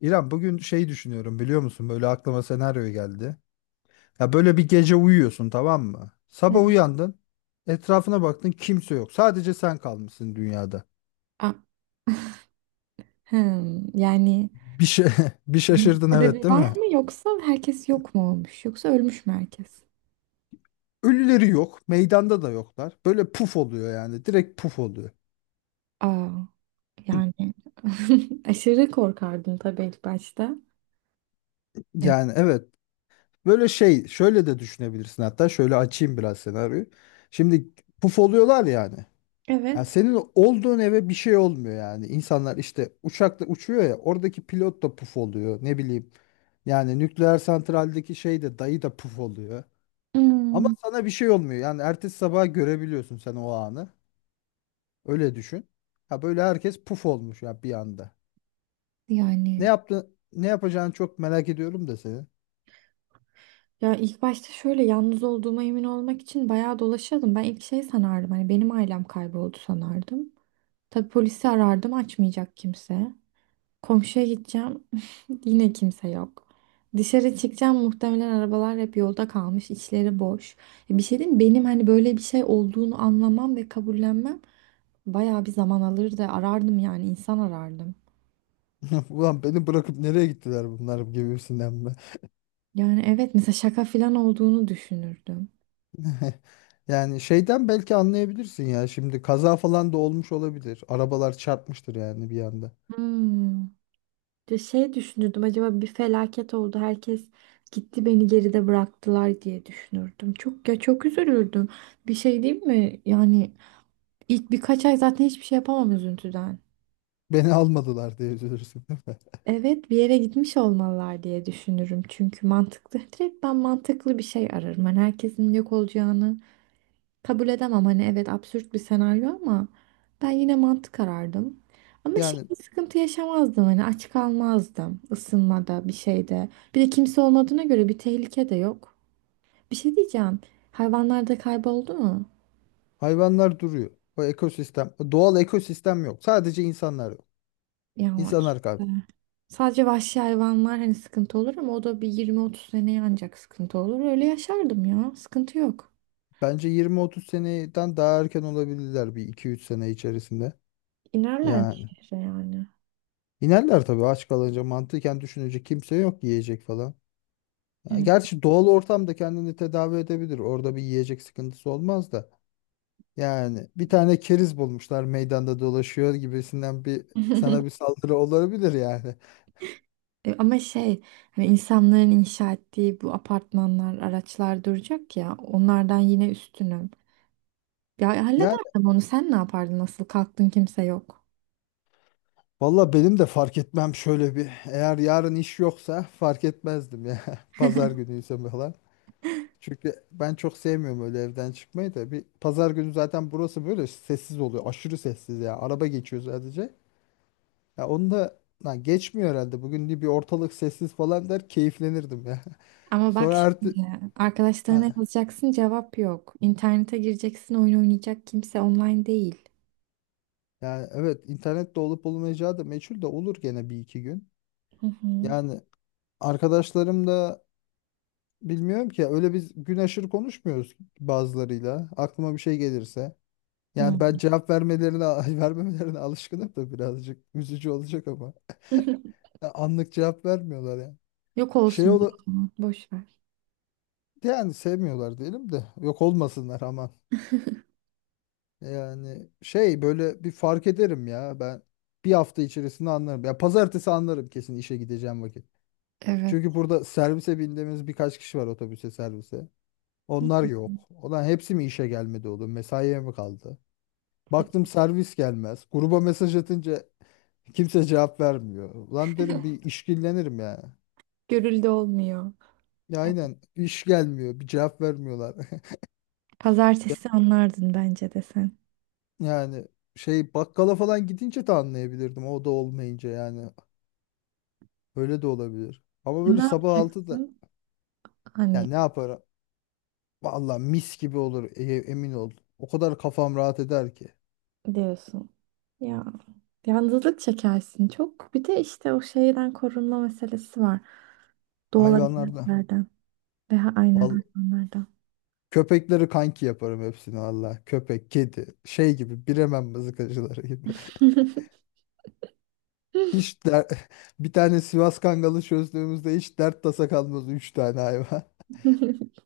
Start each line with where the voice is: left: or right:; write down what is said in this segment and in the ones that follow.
left: İrem bugün şey düşünüyorum biliyor musun? Böyle aklıma senaryo geldi. Ya böyle bir gece uyuyorsun tamam mı? Sabah uyandın. Etrafına baktın kimse yok. Sadece sen kalmışsın dünyada.
right: A- yani
left: Bir şey bir
right: bunun
left: şaşırdın
right: sebebi
left: evet değil
right: var
left: mi?
right: mı yoksa herkes yok mu olmuş yoksa ölmüş mü herkes?
left: Ölüleri yok. Meydanda da yoklar. Böyle puf oluyor yani. Direkt puf oluyor.
right: Aa, yani aşırı korkardım tabii ilk başta. Evet.
left: Yani evet. Böyle şey şöyle de düşünebilirsin hatta şöyle açayım biraz senaryoyu. Şimdi puf oluyorlar yani. Yani
right: Evet.
left: senin olduğun eve bir şey olmuyor yani. İnsanlar işte uçakla uçuyor ya oradaki pilot da puf oluyor ne bileyim. Yani nükleer santraldeki şey de dayı da puf oluyor. Ama
right: Hmm,
left: sana bir şey olmuyor. Yani ertesi sabah görebiliyorsun sen o anı. Öyle düşün. Ha böyle herkes puf olmuş ya bir anda. Ne
right: yani
left: yaptın? Ne yapacağını çok merak ediyorum da seni.
right: ya ilk başta şöyle yalnız olduğuma emin olmak için bayağı dolaşıyordum. Ben ilk şey sanardım hani benim ailem kayboldu sanardım. Tabii polisi arardım açmayacak kimse. Komşuya gideceğim. Yine kimse yok. Dışarı çıkacağım muhtemelen arabalar hep yolda kalmış, içleri boş. Ya bir şey diyeyim mi? Benim hani böyle bir şey olduğunu anlamam ve kabullenmem bayağı bir zaman alırdı. Arardım yani insan arardım.
left: Ulan beni bırakıp nereye gittiler bunlar gibisinden.
right: Yani evet mesela şaka falan olduğunu düşünürdüm.
left: Yani şeyden belki anlayabilirsin ya. Şimdi kaza falan da olmuş olabilir. Arabalar çarpmıştır yani bir anda.
right: Hmm. Ya şey düşünürdüm acaba bir felaket oldu herkes gitti beni geride bıraktılar diye düşünürdüm. Çok ya çok üzülürdüm. Bir şey değil mi? Yani ilk birkaç ay zaten hiçbir şey yapamam üzüntüden.
left: Beni almadılar diye üzülürsün değil mi?
right: Evet bir yere gitmiş olmalılar diye düşünürüm. Çünkü mantıklı. Direkt ben mantıklı bir şey ararım. Hani herkesin yok olacağını kabul edemem. Hani evet absürt bir senaryo ama ben yine mantık arardım. Ama şey
left: Yani
right: bir sıkıntı yaşamazdım. Hani aç kalmazdım ısınmada bir şeyde. Bir de kimse olmadığına göre bir tehlike de yok. Bir şey diyeceğim. Hayvanlar da kayboldu mu?
left: hayvanlar duruyor. O ekosistem, doğal ekosistem yok. Sadece insanlar yok.
right: Ya işte.
left: İnsanlar kaldı.
right: Sadece vahşi hayvanlar hani sıkıntı olur ama o da bir 20-30 seneye ancak sıkıntı olur. Öyle yaşardım ya. Sıkıntı yok.
left: Bence 20-30 seneden daha erken olabilirler, bir iki üç sene içerisinde.
right: İnerler bir
left: Yani
right: şehre yani.
left: inerler tabii aç kalınca, mantıken düşünecek kimse yok, yiyecek falan. Yani
right: Evet.
left: gerçi doğal ortamda kendini tedavi edebilir. Orada bir yiyecek sıkıntısı olmaz da. Yani bir tane keriz bulmuşlar meydanda dolaşıyor gibisinden bir sana bir saldırı olabilir yani.
right: E, ama şey hani insanların inşa ettiği bu apartmanlar, araçlar duracak ya onlardan yine üstünüm. Ya
left: Yani
right: hallederdim onu sen ne yapardın nasıl kalktın kimse yok.
left: valla benim de fark etmem şöyle bir, eğer yarın iş yoksa fark etmezdim ya. Pazar günüyse falan. Çünkü ben çok sevmiyorum öyle evden çıkmayı da. Bir pazar günü zaten burası böyle sessiz oluyor. Aşırı sessiz ya. Araba geçiyor sadece. Ya onu da lan geçmiyor herhalde. Bugün de bir ortalık sessiz falan der, keyiflenirdim ya.
right: Ama bak
left: Sonra artık.
right: şimdi arkadaşlarına yazacaksın cevap yok. İnternete gireceksin oyun oynayacak kimse online değil.
left: Yani evet, internet de olup olmayacağı da meçhul, de olur gene bir iki gün.
right: Hı hı.
left: Yani arkadaşlarım da bilmiyorum ki, öyle biz gün aşırı konuşmuyoruz bazılarıyla. Aklıma bir şey gelirse.
right: Hı.
left: Yani ben cevap vermelerine vermemelerine alışkınım da birazcık üzücü olacak ama. Ya anlık cevap vermiyorlar ya.
right: Yok
left: Şey
right: olsun o
left: ola
right: zaman, boş ver.
left: yani sevmiyorlar diyelim de yok olmasınlar aman. Yani şey böyle bir fark ederim ya ben, bir hafta içerisinde anlarım. Ya pazartesi anlarım kesin, işe gideceğim vakit.
right: Evet.
left: Çünkü burada servise bindiğimiz birkaç kişi var, otobüse, servise.
right: Hı
left: Onlar
right: hı.
left: yok. Olan hepsi mi işe gelmedi oğlum? Mesaiye mi kaldı? Baktım servis gelmez. Gruba mesaj atınca kimse cevap vermiyor. Ulan derim, bir işkillenirim ya.
right: Görüldü olmuyor.
left: Ya aynen iş gelmiyor. Bir cevap vermiyorlar. Ya-
right: Pazartesi anlardın bence de sen.
left: Yani şey bakkala falan gidince de anlayabilirdim. O da olmayınca yani. Öyle de olabilir. Ama böyle
right: Ne
left: sabah 6'da
right: yapacaksın?
left: ya
right: Hani
left: ne yaparım? Vallahi mis gibi olur, emin ol. O kadar kafam rahat eder ki.
right: diyorsun. Ya yalnızlık çekersin çok. Bir de işte o şeyden korunma meselesi var. Doğal
left: Hayvanlarda.
right: elementlerden veya aynen
left: Vallahi
right: hayvanlardan.
left: köpekleri kanki yaparım hepsini valla. Köpek, kedi, şey gibi, Bremen mızıkacıları gibi. Hiç der... bir tane Sivas Kangalı çözdüğümüzde hiç dert tasa kalmaz, 3 tane hayvan.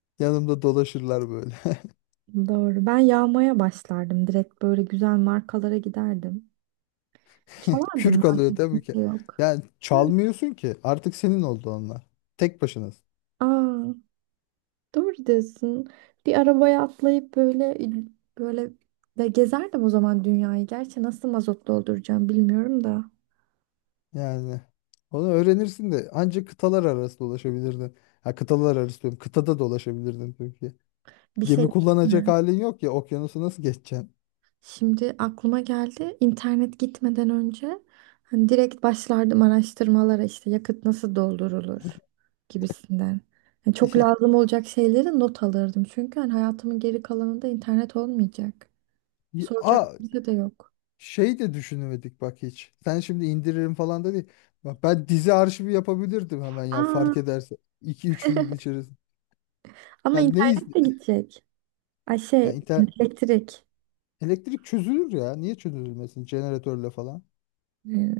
left: Yanımda dolaşırlar böyle.
right: Doğru. Ben yağmaya başlardım. Direkt böyle güzel markalara giderdim. Çalardım
left: Kürk alıyor
right: madem
left: değil mi ki?
right: kimse yok.
left: Yani
right: Hı.
left: çalmıyorsun ki. Artık senin oldu onlar. Tek başınız.
right: Aa, doğru diyorsun. Bir arabaya atlayıp böyle de gezerdim o zaman dünyayı. Gerçi nasıl mazot dolduracağım bilmiyorum da.
left: Yani onu öğrenirsin de ancak kıtalar arası dolaşabilirdin. Ha, kıtalar arası diyorum. Kıtada dolaşabilirdin çünkü
right: Bir şey
left: gemi
right: değil
left: kullanacak
right: mi?
left: halin yok ya, okyanusu nasıl geçeceksin?
right: Şimdi aklıma geldi. İnternet gitmeden önce hani direkt başlardım araştırmalara işte yakıt nasıl doldurulur gibisinden. Yani çok lazım olacak şeyleri not alırdım. Çünkü hani hayatımın geri kalanında internet olmayacak.
left: Ya-
right: Soracak
left: Aa,
right: kimse de yok.
left: şey de düşünemedik bak hiç. Sen şimdi indiririm falan da değil. Bak ben dizi arşivi yapabilirdim hemen ya,
right: Aa,
left: fark ederse iki üç gün içerisinde.
right: ama
left: Yani ne iz
right: internet de gidecek. Ay
left: ya
right: şey
left: inter-
right: elektrik.
left: elektrik çözülür ya. Niye çözülmesin jeneratörle falan?
right: Ee,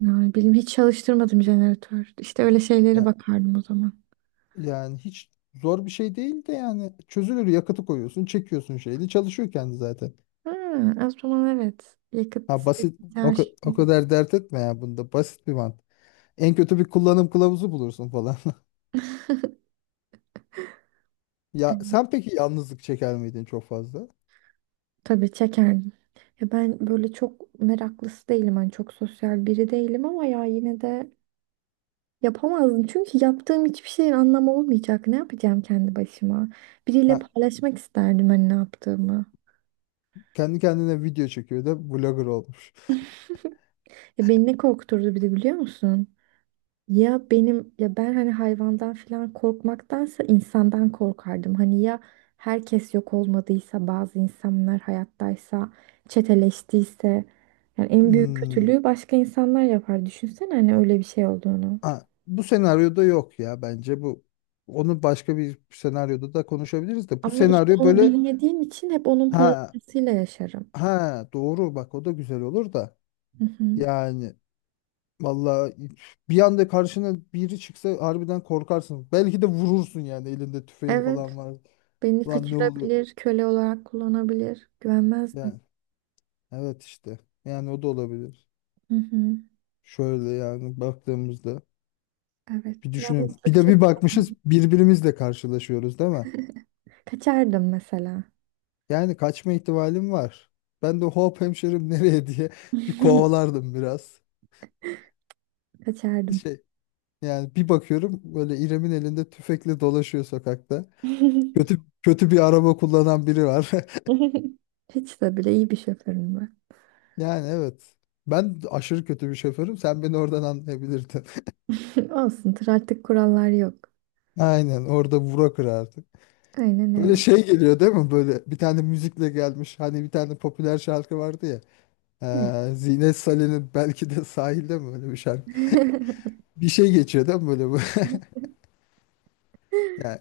right: yani bilmiyorum hiç çalıştırmadım jeneratör. İşte öyle şeylere
left: Ya,
right: bakardım o zaman.
left: yani hiç zor bir şey değil de, yani çözülür. Yakıtı koyuyorsun, çekiyorsun şeyini, çalışıyor kendi zaten.
right: Ha, o zaman evet. Yakıt,
left: Ha,
right: işte,
left: basit o,
right: her şey.
left: o kadar dert etme ya, bunda basit bir mantık. En kötü bir kullanım kılavuzu bulursun falan. Ya sen peki yalnızlık çeker miydin çok fazla?
right: Tabii çekerdim. Ya ben böyle çok meraklısı değilim. Hani çok sosyal biri değilim ama ya yine de yapamazdım. Çünkü yaptığım hiçbir şeyin anlamı olmayacak. Ne yapacağım kendi başıma? Biriyle paylaşmak isterdim hani ne yaptığımı.
left: Kendi kendine video çekiyor da vlogger olmuş.
right: Ya beni ne korkuturdu bir de biliyor musun? Ya benim ben hani hayvandan falan korkmaktansa insandan korkardım. Hani ya herkes yok olmadıysa bazı insanlar hayattaysa çeteleştiyse yani en büyük
left: Hmm.
right: kötülüğü başka insanlar yapar. Düşünsene hani öyle bir şey olduğunu.
left: Ha, bu senaryoda yok ya bence bu. Onu başka bir senaryoda da konuşabiliriz de. Bu
right: Ama işte
left: senaryo
right: onu
left: böyle.
right: bilmediğim için hep onun
left: Ha
right: parasıyla yaşarım.
left: ha, doğru bak, o da güzel olur da.
right: Hı hı.
left: Yani vallahi bir anda karşına biri çıksa harbiden korkarsın. Belki de vurursun yani, elinde tüfeğin falan
right: Evet,
left: var.
right: beni
left: Lan ne oluyor?
right: kaçırabilir, köle olarak kullanabilir. Güvenmezdim.
left: Yani evet işte. Yani o da olabilir.
right: Hı hı.
left: Şöyle yani baktığımızda.
right: Evet,
left: Bir düşünün. Bir
right: yalnızlık
left: de
right: çek.
left: bir bakmışız birbirimizle karşılaşıyoruz değil mi?
right: Kaçardım mesela.
left: Yani kaçma ihtimalim var. Ben de hop hemşerim nereye diye bir kovalardım biraz.
right: Kaçardım.
left: Şey, yani bir bakıyorum böyle, İrem'in elinde tüfekle dolaşıyor sokakta. Kötü kötü bir araba kullanan biri var.
right: Hiç de bile iyi bir şoförüm var.
left: Yani evet. Ben aşırı kötü bir şoförüm. Sen beni oradan anlayabilirdin.
right: Olsun, trafik kurallar yok.
left: Aynen, orada vura kırardık.
right: Aynen
left: Böyle
right: öyle.
left: şey geliyor değil mi? Böyle bir tane müzikle gelmiş. Hani bir tane popüler şarkı vardı ya.
right: Ne?
left: Zine Salih'in belki de sahilde mi, öyle bir şarkı? Bir şey geçiyor değil mi böyle bu? Yani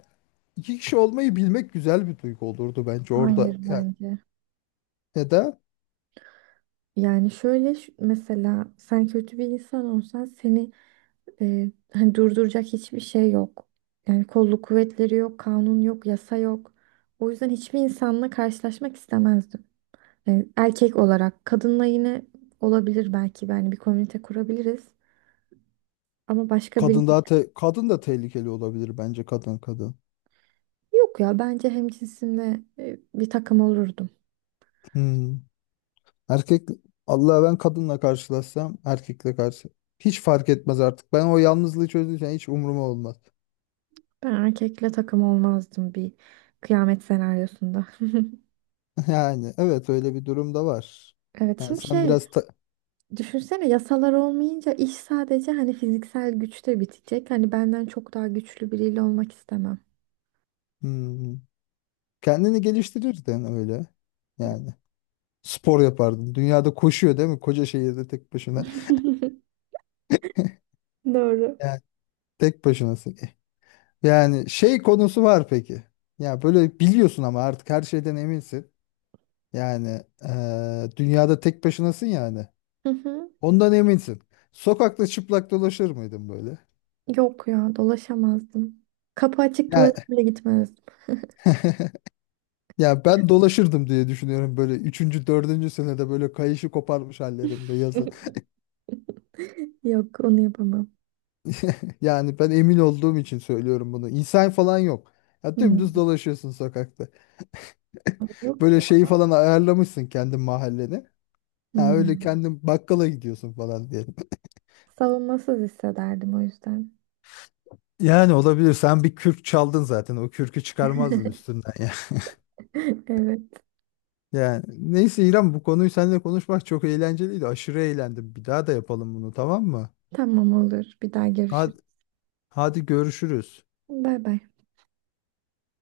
left: iki kişi olmayı bilmek güzel bir duygu olurdu bence
right: Hayır
left: orada. Yani
right: bence.
left: ya da
right: Yani şöyle şu- mesela sen kötü bir insan olsan seni hani durduracak hiçbir şey yok. Yani kolluk kuvvetleri yok, kanun yok, yasa yok. O yüzden hiçbir insanla karşılaşmak istemezdim. Yani erkek olarak kadınla yine olabilir belki yani bir komünite kurabiliriz. Ama başka
left: kadın daha kadın da tehlikeli olabilir bence, kadın kadın.
right: yok ya bence hemcinsimle bir takım olurdum.
left: Hmm. Erkek Allah, ben kadınla karşılaşsam, erkekle karşı hiç fark etmez artık. Ben o yalnızlığı çözdüğüm, hiç umuruma olmaz.
right: Ben erkekle takım olmazdım bir kıyamet senaryosunda.
left: Yani evet, öyle bir durum da var.
right: Evet
left: Yani
right: şimdi
left: sen
right: şey
left: biraz
right: düşünsene yasalar olmayınca iş sadece hani fiziksel güçte bitecek. Hani benden çok daha güçlü biriyle olmak istemem.
left: Hmm. Kendini geliştirirdin öyle yani. Spor yapardın. Dünyada koşuyor değil mi? Koca şehirde tek başına.
right: Doğru.
left: Yani tek başınasın. Yani şey konusu var peki. Ya böyle biliyorsun ama artık her şeyden eminsin. Yani dünyada tek başınasın yani.
right: Hı hı.
left: Ondan eminsin. Sokakta çıplak dolaşır mıydın böyle?
right: Yok ya dolaşamazdım. Kapı açık
left: Ya,
right: tuvalete bile gitmezdim.
left: ya ben dolaşırdım diye düşünüyorum böyle, 3. 4. senede böyle kayışı koparmış hallerimde, yazın.
right: Yok onu yapamam.
left: Yani ben emin olduğum için söylüyorum bunu. İnsan falan yok. Ya
right: Hmm,
left: dümdüz dolaşıyorsun sokakta.
right: yok
left: Böyle
right: ya.
left: şeyi falan ayarlamışsın, kendi mahalleni. Ha, öyle
right: Hmm.
left: kendin bakkala gidiyorsun falan diyelim.
right: Savunmasız hissederdim o yüzden.
left: Yani olabilir. Sen bir kürk çaldın zaten. O kürkü çıkarmazdın üstünden ya.
right: Evet
left: Yani neyse İrem, bu konuyu seninle konuşmak çok eğlenceliydi. Aşırı eğlendim. Bir daha da yapalım bunu, tamam mı?
right: tamam olur bir daha görüşürüz.
left: Hadi, hadi görüşürüz.
right: Bay bay.